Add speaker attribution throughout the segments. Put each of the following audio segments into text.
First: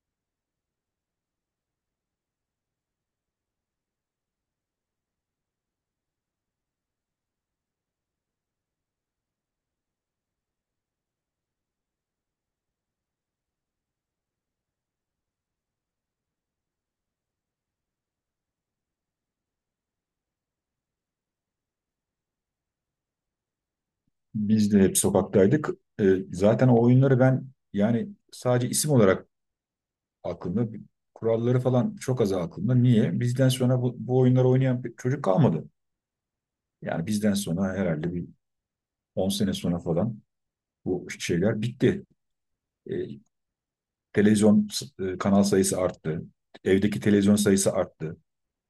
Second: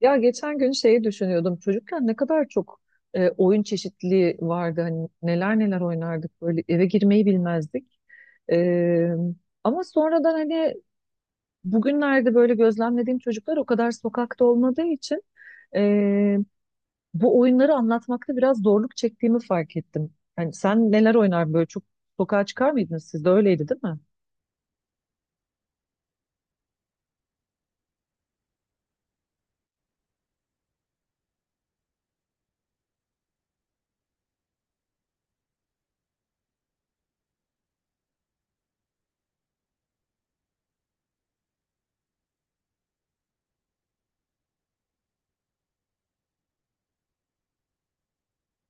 Speaker 1: Ya geçen gün şeyi düşünüyordum. Çocukken ne kadar çok oyun çeşitliliği vardı. Hani neler neler oynardık böyle eve girmeyi bilmezdik. E, ama sonradan hani bugünlerde böyle gözlemlediğim çocuklar o kadar sokakta olmadığı için e, bu oyunları anlatmakta biraz zorluk çektiğimi fark ettim. Yani sen neler oynar böyle çok sokağa çıkar mıydınız? Siz de öyleydi değil mi?
Speaker 2: Biz de hep sokaktaydık. Zaten o oyunları ben yani sadece isim olarak aklımda, kuralları falan çok az aklımda. Niye? Bizden sonra bu oyunları oynayan bir çocuk kalmadı. Yani bizden sonra herhalde bir 10 sene sonra falan bu şeyler bitti. Ee, Televizyon kanal sayısı arttı. Evdeki televizyon sayısı arttı.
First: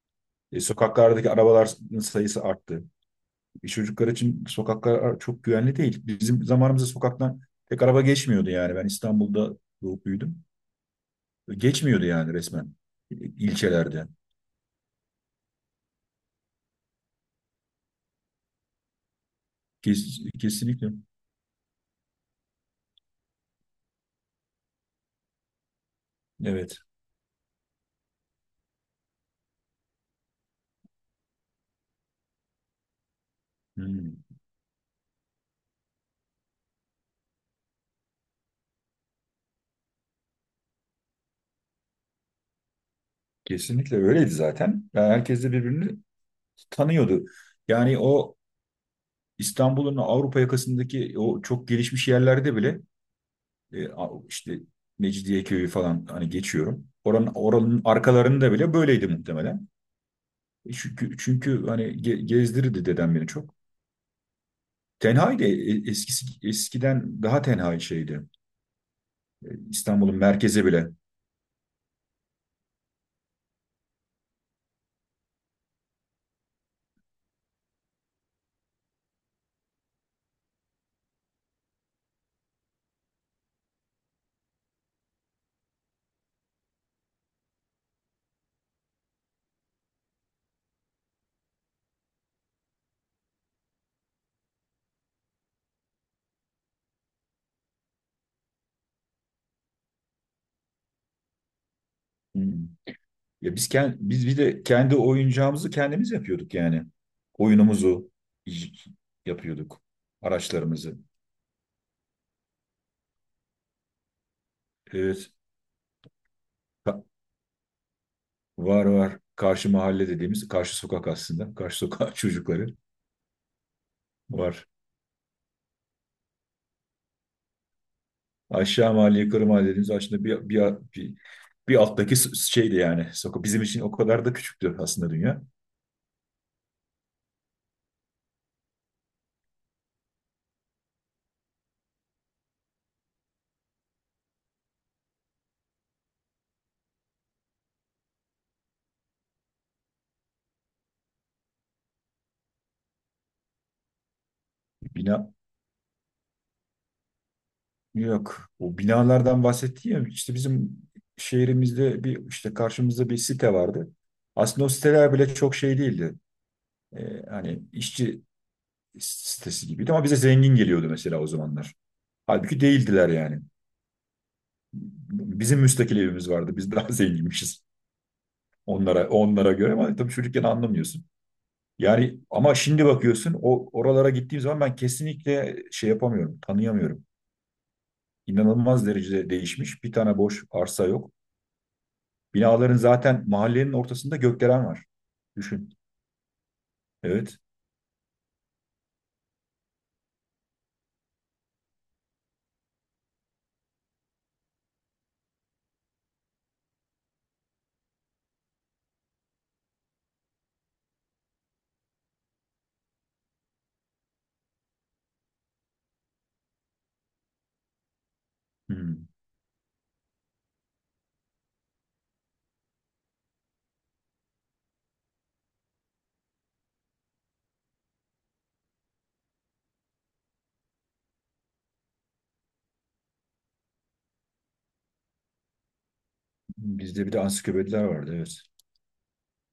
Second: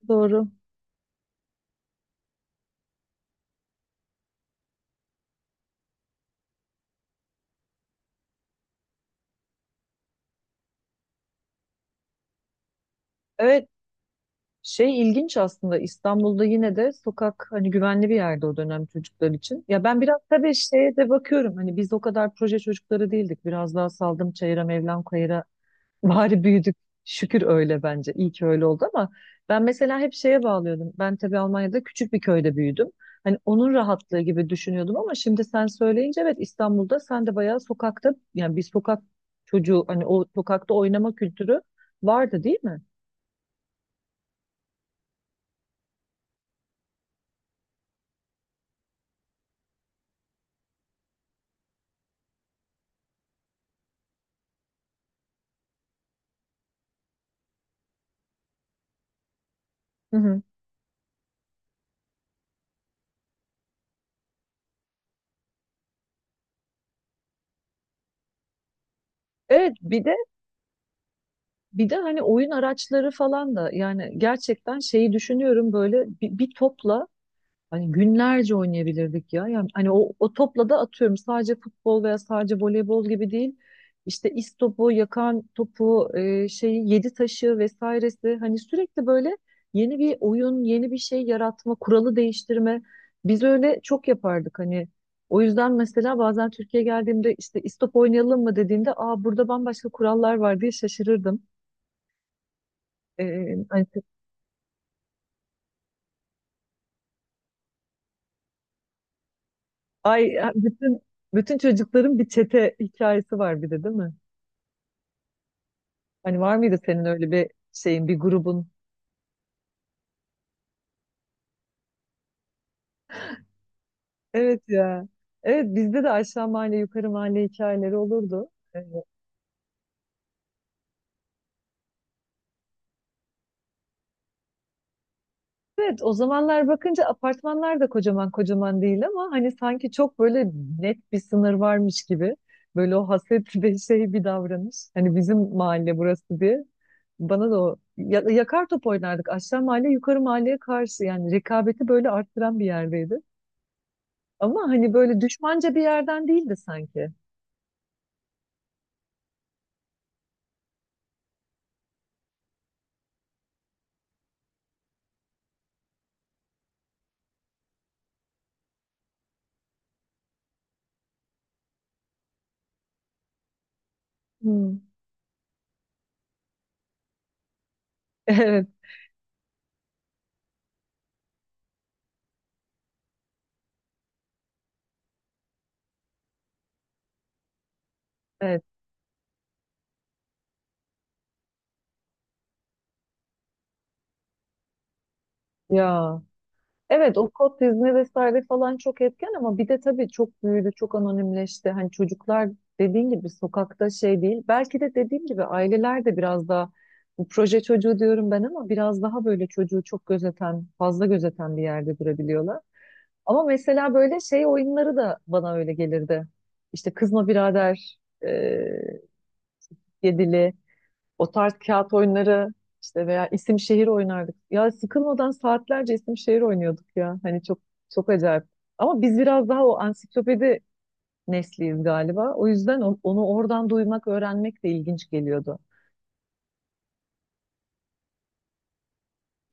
Speaker 1: Doğru.
Speaker 2: Sokaklardaki arabalar sayısı arttı. Çocuklar için sokaklar çok güvenli değil. Bizim zamanımızda sokaktan pek araba geçmiyordu yani. Ben İstanbul'da doğup büyüdüm. Geçmiyordu yani resmen
Speaker 1: Evet,
Speaker 2: ilçelerde.
Speaker 1: şey ilginç aslında. İstanbul'da yine de sokak hani güvenli bir yerde o dönem çocuklar için. Ya ben biraz tabii
Speaker 2: Kesinlikle.
Speaker 1: şeye de bakıyorum hani biz o kadar proje çocukları değildik. Biraz daha saldım çayıra Mevlam kayıra bari büyüdük.
Speaker 2: Evet.
Speaker 1: Şükür öyle bence. İyi ki öyle oldu ama ben mesela hep şeye bağlıyordum. Ben tabii Almanya'da küçük bir köyde büyüdüm. Hani onun rahatlığı
Speaker 2: Hmm.
Speaker 1: gibi düşünüyordum ama şimdi sen söyleyince evet, İstanbul'da sen de bayağı sokakta yani bir sokak çocuğu, hani o sokakta oynama kültürü vardı değil mi?
Speaker 2: Kesinlikle öyleydi zaten. Yani herkes de birbirini tanıyordu. Yani o İstanbul'un Avrupa yakasındaki o çok gelişmiş yerlerde bile işte Mecidiyeköy'ü falan hani geçiyorum. Oranın arkalarında bile böyleydi muhtemelen.
Speaker 1: Hı hı.
Speaker 2: E Çünkü hani gezdirirdi dedem beni çok. Tenhaydı eskiden daha tenha şeydi.
Speaker 1: Evet, bir de
Speaker 2: İstanbul'un merkezi bile.
Speaker 1: Bir de hani oyun araçları falan da yani gerçekten şeyi düşünüyorum böyle bir topla hani günlerce oynayabilirdik ya. Yani hani o topla da atıyorum sadece futbol veya sadece voleybol gibi değil. İşte istopu, yakan topu, şeyi, yedi taşı vesairesi, hani sürekli böyle yeni bir oyun, yeni bir şey yaratma, kuralı değiştirme. Biz öyle çok yapardık hani. O yüzden mesela bazen Türkiye'ye geldiğimde işte istop oynayalım mı dediğinde, aa burada bambaşka kurallar var diye şaşırırdım.
Speaker 2: Hmm. Ya
Speaker 1: Ee,
Speaker 2: biz bir de kendi oyuncağımızı kendimiz yapıyorduk yani. Oyunumuzu y- yapıyorduk.
Speaker 1: ay, ay,
Speaker 2: Araçlarımızı.
Speaker 1: bütün bütün çocukların bir çete hikayesi var bir de değil mi?
Speaker 2: Evet.
Speaker 1: Hani var mıydı
Speaker 2: Ka-
Speaker 1: senin öyle bir şeyin, bir grubun?
Speaker 2: Var var. Karşı mahalle dediğimiz karşı sokak aslında. Karşı sokak çocukları
Speaker 1: Evet
Speaker 2: var.
Speaker 1: ya. Evet, bizde de aşağı mahalle, yukarı mahalle hikayeleri olurdu.
Speaker 2: Aşağı mahalle, yukarı mahalle dediğimiz aslında bir, bir alttaki şeydi yani. Sokak bizim için o kadar da küçüktü aslında dünya.
Speaker 1: Evet, o zamanlar bakınca apartmanlar da kocaman kocaman değil ama hani sanki çok böyle net bir sınır varmış gibi. Böyle o hasretli bir şey, bir davranış. Hani bizim mahalle burası diye. Bana da o yakar top oynardık. Aşağı mahalle yukarı mahalleye karşı yani, rekabeti böyle arttıran bir yerdeydi. Ama hani
Speaker 2: Bina
Speaker 1: böyle düşmanca bir yerden değildi sanki.
Speaker 2: Yok. O binalardan bahsetti ya işte bizim şehrimizde bir işte karşımızda bir site vardı. Aslında o siteler bile çok şey değildi. Hani işçi sitesi gibiydi ama bize zengin geliyordu mesela o zamanlar. Halbuki değildiler yani.
Speaker 1: Hmm.
Speaker 2: Bizim müstakil evimiz vardı. Biz daha zenginmişiz
Speaker 1: Evet,
Speaker 2: onlara göre ama tabii çocukken anlamıyorsun. Yani ama şimdi bakıyorsun o oralara gittiğim zaman ben kesinlikle şey yapamıyorum, tanıyamıyorum.
Speaker 1: evet.
Speaker 2: İnanılmaz derecede değişmiş. Bir tane boş arsa yok. Binaların zaten mahallenin ortasında gökdelen var. Düşün.
Speaker 1: Ya. Evet, o
Speaker 2: Evet.
Speaker 1: kod dizme vesaire falan çok etken ama bir de tabii çok büyüdü, çok anonimleşti. Hani çocuklar dediğin gibi sokakta şey değil. Belki de dediğim gibi aileler de biraz daha, bu proje çocuğu diyorum ben, ama biraz daha böyle çocuğu çok gözeten, fazla gözeten bir yerde durabiliyorlar. Ama mesela böyle şey oyunları da bana öyle gelirdi. İşte Kızma Birader, e,
Speaker 2: Hmm.
Speaker 1: Yedili. O tarz kağıt oyunları işte, veya isim şehir oynardık. Ya sıkılmadan saatlerce isim şehir oynuyorduk ya. Hani çok çok acayip. Ama biz biraz daha o ansiklopedi nesliyiz galiba. O yüzden onu oradan duymak, öğrenmek de ilginç geliyordu.
Speaker 2: Bizde bir de ansiklopediler vardı. Evet.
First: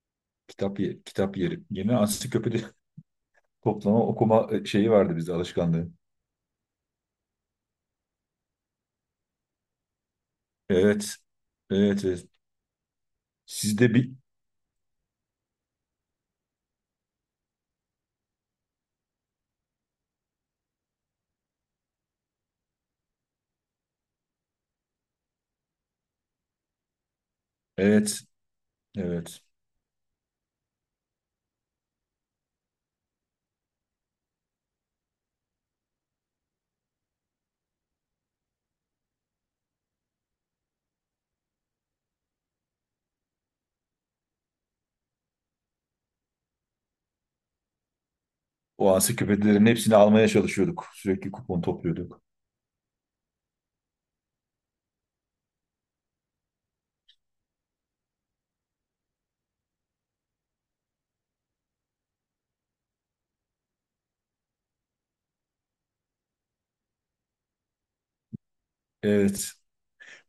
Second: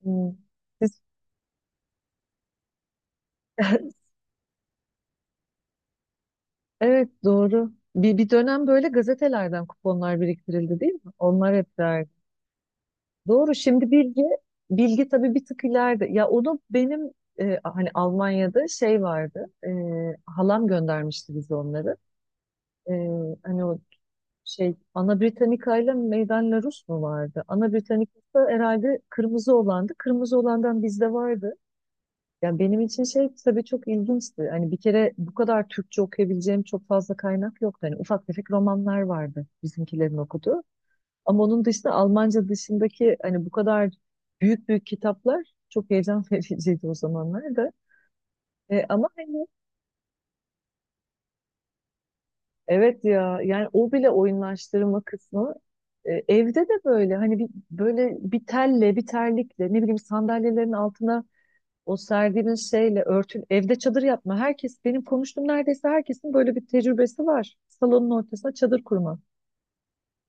Speaker 1: Hmm. Siz-
Speaker 2: Kitap yeri. Yeni ansiklopedi toplama okuma şeyi vardı bizde alışkanlığı.
Speaker 1: evet, doğru. Bir dönem böyle gazetelerden kuponlar biriktirildi değil mi?
Speaker 2: Evet.
Speaker 1: Onlar hep.
Speaker 2: Evet.
Speaker 1: Doğru, şimdi
Speaker 2: Sizde bir
Speaker 1: bilgi tabii bir tık ileride. Ya onu benim hani Almanya'da şey vardı. Halam göndermişti bize onları. E, hani o şey, Ana Britannica ile Meydan La Rus mu vardı? Ana Britannica
Speaker 2: evet.
Speaker 1: herhalde
Speaker 2: Evet.
Speaker 1: kırmızı olandı. Kırmızı olandan bizde vardı. Yani benim için şey tabii çok ilginçti. Hani bir kere bu kadar Türkçe okuyabileceğim çok fazla kaynak yoktu. Hani ufak tefek romanlar vardı bizimkilerin okuduğu. Ama onun dışında Almanca dışındaki hani bu kadar büyük büyük kitaplar çok heyecan vericiydi o zamanlar da.
Speaker 2: O
Speaker 1: Ama hani
Speaker 2: ansiklopedilerin hepsini almaya çalışıyorduk. Sürekli kupon topluyorduk.
Speaker 1: evet ya yani o bile oyunlaştırma kısmı, evde de böyle hani bir, böyle bir telle, bir terlikle, ne bileyim sandalyelerin altına o serdiğimiz şeyle örtün evde çadır yapma. Herkes benim konuştuğum, neredeyse herkesin böyle bir tecrübesi var. Salonun ortasına çadır kurma.
Speaker 2: Evet.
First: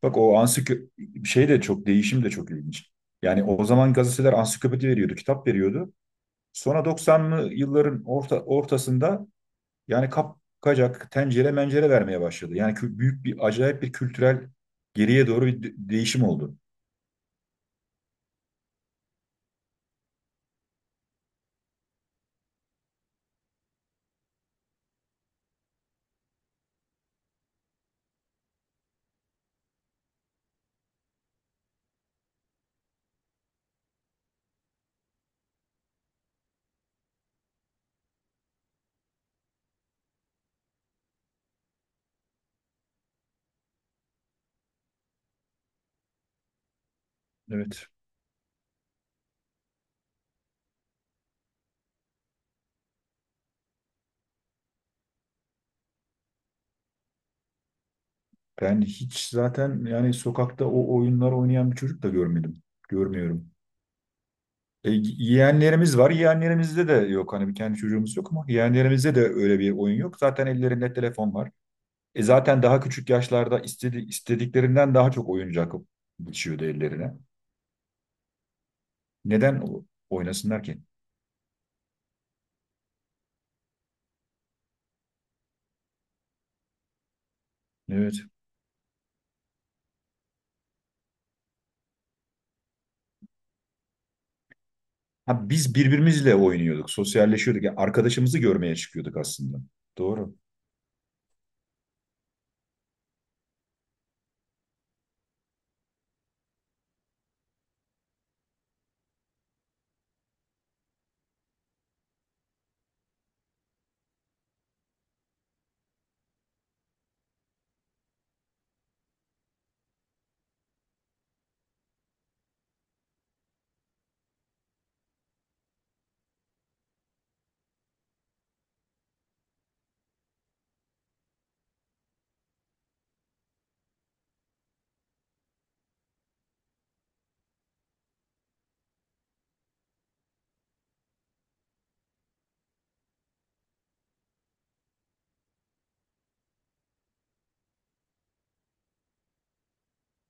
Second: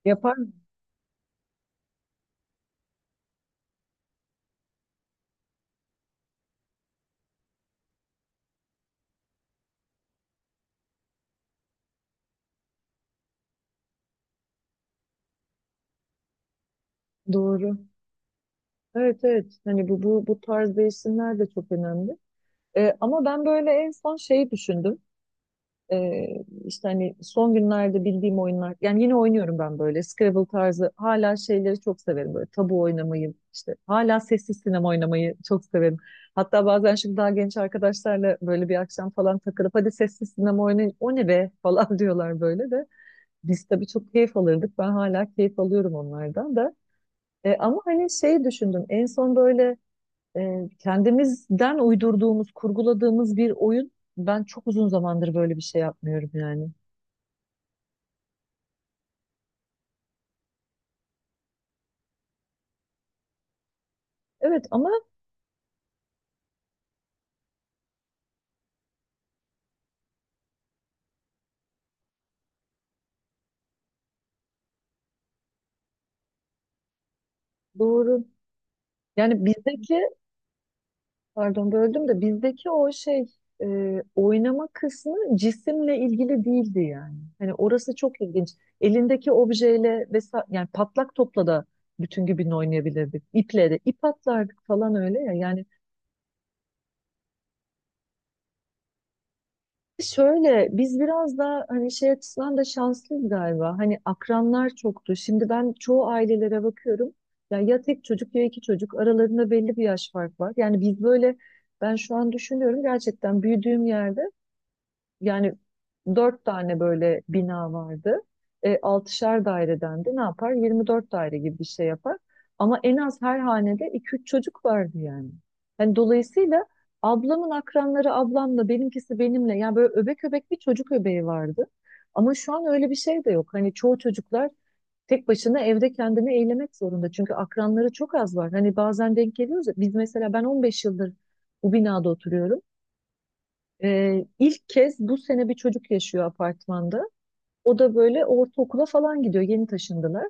Speaker 2: Bak
Speaker 1: Yapar
Speaker 2: o
Speaker 1: mı?
Speaker 2: ansiklopedi şey de çok değişim de çok ilginç. Yani o zaman gazeteler ansiklopedi veriyordu, kitap veriyordu. Sonra 90'lı yılların ortasında yani kapkacak, tencere mencere vermeye başladı. Yani büyük bir, acayip bir kültürel geriye doğru bir değişim oldu.
Speaker 1: Doğru. Evet, evet, hani bu tarz değişimler de çok önemli. Ama ben böyle en son şeyi düşündüm. Ee, işte hani son günlerde bildiğim oyunlar. Yani yine oynuyorum ben böyle. Scrabble tarzı. Hala şeyleri çok severim. Böyle tabu oynamayı. İşte hala sessiz sinema oynamayı çok severim. Hatta bazen şimdi daha genç arkadaşlarla böyle bir akşam falan takılıp hadi sessiz sinema oynayın, o ne be falan diyorlar böyle de. Biz tabii çok keyif alırdık. Ben hala keyif alıyorum onlardan da. Ama
Speaker 2: Evet.
Speaker 1: hani şey düşündüm. En son böyle kendimizden uydurduğumuz, kurguladığımız bir oyun. Ben çok uzun zamandır böyle bir şey yapmıyorum yani.
Speaker 2: Ben hiç zaten yani sokakta o oyunlar oynayan bir çocuk da görmedim. Görmüyorum.
Speaker 1: Evet, ama
Speaker 2: E, yeğenlerimiz var. Yeğenlerimizde de yok. Hani bir kendi çocuğumuz yok ama yeğenlerimizde de öyle bir oyun yok. Zaten ellerinde telefon var. E zaten daha küçük yaşlarda istediklerinden daha çok oyuncak geçiyordu ellerine.
Speaker 1: doğru. Yani
Speaker 2: Neden
Speaker 1: bizdeki,
Speaker 2: oynasınlar ki?
Speaker 1: pardon böldüm de, bizdeki o şey, oynama kısmı cisimle ilgili değildi yani. Hani orası
Speaker 2: Evet.
Speaker 1: çok ilginç. Elindeki objeyle vesaire, yani patlak topla da bütün gün oynayabilirdik. İple de ip atlardık falan, öyle ya.
Speaker 2: Ha,
Speaker 1: Yani
Speaker 2: biz birbirimizle oynuyorduk, sosyalleşiyorduk. Yani arkadaşımızı görmeye çıkıyorduk aslında. Doğru.
Speaker 1: şöyle, biz biraz daha hani şey açısından da şanslıyız galiba. Hani akranlar çoktu. Şimdi ben çoğu ailelere bakıyorum. Ya, ya tek çocuk, ya iki çocuk. Aralarında belli bir yaş fark var. Yani biz böyle, ben şu an düşünüyorum, gerçekten büyüdüğüm yerde yani dört tane böyle bina vardı. Altışar daireden de ne yapar? 24 daire gibi bir şey yapar. Ama en az her hanede iki üç çocuk vardı yani. Hani dolayısıyla ablamın akranları ablamla, benimkisi benimle. Yani böyle öbek öbek bir çocuk öbeği vardı. Ama şu an öyle bir şey de yok. Hani çoğu çocuklar tek başına evde kendini eğlemek zorunda. Çünkü akranları çok az var. Hani bazen denk geliyoruz ya. Biz mesela ben 15 yıldır bu binada oturuyorum. İlk kez bu sene bir çocuk yaşıyor apartmanda. O da böyle ortaokula falan gidiyor. Yeni taşındılar.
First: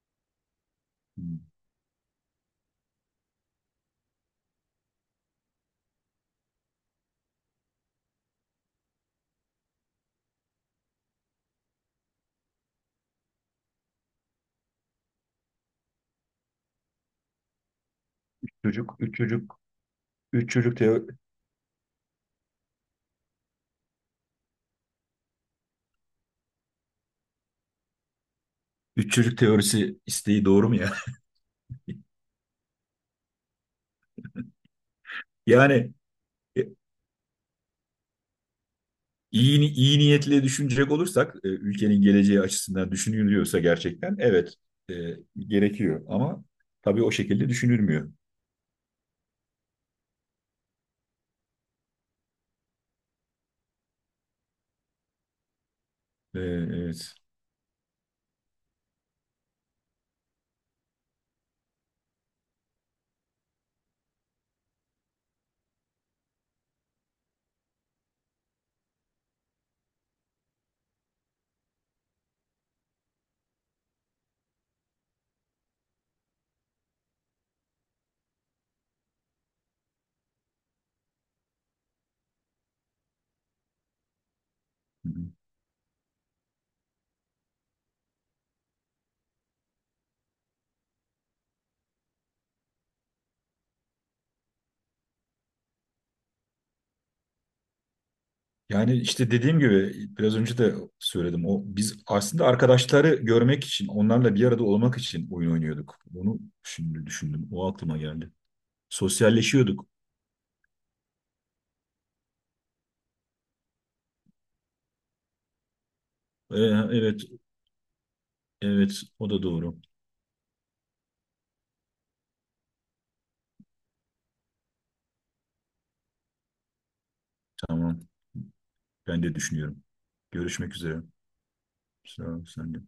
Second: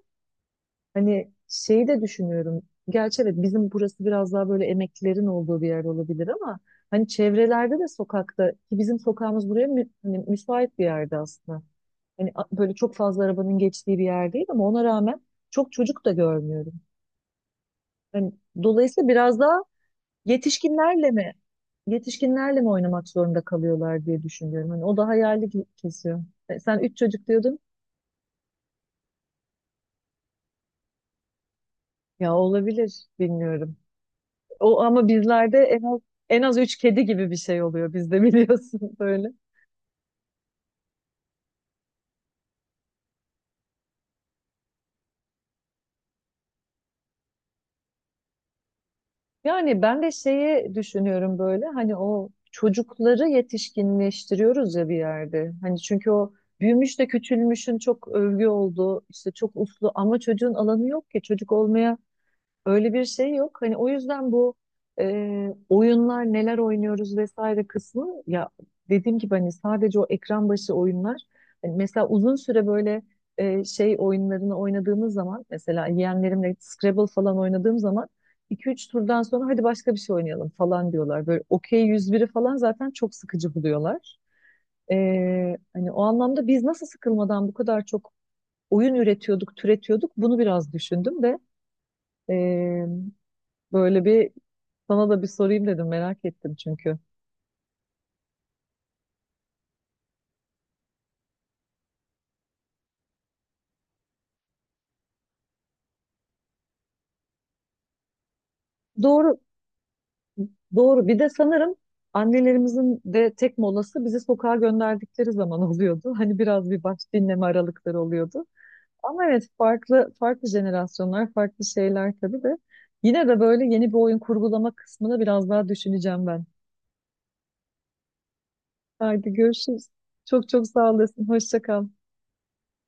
Speaker 1: Hani
Speaker 2: Hmm.
Speaker 1: şeyi de düşünüyorum. Gerçi evet, bizim burası biraz daha böyle emeklilerin olduğu bir yer olabilir ama hani çevrelerde de, sokakta ki bizim sokağımız buraya hani müsait bir yerde aslında. Hani böyle çok fazla arabanın geçtiği bir yer değil ama ona rağmen çok çocuk da görmüyorum. Hani
Speaker 2: Çocuk,
Speaker 1: dolayısıyla
Speaker 2: üç
Speaker 1: biraz daha.
Speaker 2: çocuk, üç çocuk
Speaker 1: Yetişkinlerle mi? Yetişkinlerle mi oynamak zorunda kalıyorlar diye düşünüyorum. Hani o da hayali kesiyor. Sen üç çocuk diyordun.
Speaker 2: üç çocuk teorisi isteği doğru mu ya?
Speaker 1: Ya olabilir, bilmiyorum. O ama bizlerde en
Speaker 2: Yani
Speaker 1: az en az
Speaker 2: e,
Speaker 1: üç kedi gibi bir şey oluyor bizde biliyorsun böyle.
Speaker 2: iyi, iyi niyetle düşünecek olursak, ülkenin geleceği açısından düşünülüyorsa gerçekten evet, e, gerekiyor. Ama tabii o şekilde düşünülmüyor.
Speaker 1: Yani ben de şeyi düşünüyorum böyle, hani o çocukları yetişkinleştiriyoruz ya bir yerde. Hani çünkü o
Speaker 2: E,
Speaker 1: büyümüş de
Speaker 2: evet.
Speaker 1: küçülmüşün çok övgü olduğu, işte çok uslu ama çocuğun alanı yok ki çocuk olmaya. Öyle bir şey yok. Hani o yüzden bu oyunlar neler oynuyoruz vesaire kısmı, ya dediğim gibi hani sadece o ekran başı oyunlar. Hani mesela uzun süre böyle şey oyunlarını oynadığımız zaman, mesela yeğenlerimle Scrabble falan oynadığım zaman iki üç turdan sonra hadi başka bir şey oynayalım falan diyorlar. Böyle Okey 101'i falan zaten çok sıkıcı buluyorlar. E,
Speaker 2: Hı hı.
Speaker 1: hani o anlamda biz nasıl sıkılmadan bu kadar çok oyun üretiyorduk, türetiyorduk, bunu biraz düşündüm de e, böyle bir, sana da bir sorayım dedim, merak ettim çünkü.
Speaker 2: Yani işte dediğim gibi biraz önce de söyledim. O biz aslında arkadaşları görmek için, onlarla bir arada olmak için oyun oynuyorduk. Bunu şimdi düşündüm. O aklıma geldi.
Speaker 1: Doğru,
Speaker 2: Sosyalleşiyorduk.
Speaker 1: doğru. Bir de sanırım annelerimizin de tek molası bizi sokağa gönderdikleri zaman oluyordu. Hani
Speaker 2: Ee,
Speaker 1: biraz bir baş
Speaker 2: evet,
Speaker 1: dinleme aralıkları oluyordu.
Speaker 2: evet
Speaker 1: Ama
Speaker 2: o da
Speaker 1: evet,
Speaker 2: doğru.
Speaker 1: farklı farklı jenerasyonlar, farklı şeyler tabii de. Yine de böyle yeni bir oyun kurgulama kısmını biraz daha düşüneceğim ben.
Speaker 2: Tamam. Ben
Speaker 1: Haydi
Speaker 2: de düşünüyorum.
Speaker 1: görüşürüz. Çok çok
Speaker 2: Görüşmek
Speaker 1: sağ
Speaker 2: üzere.
Speaker 1: olasın. Hoşça kal.
Speaker 2: Sağ ol, sen de.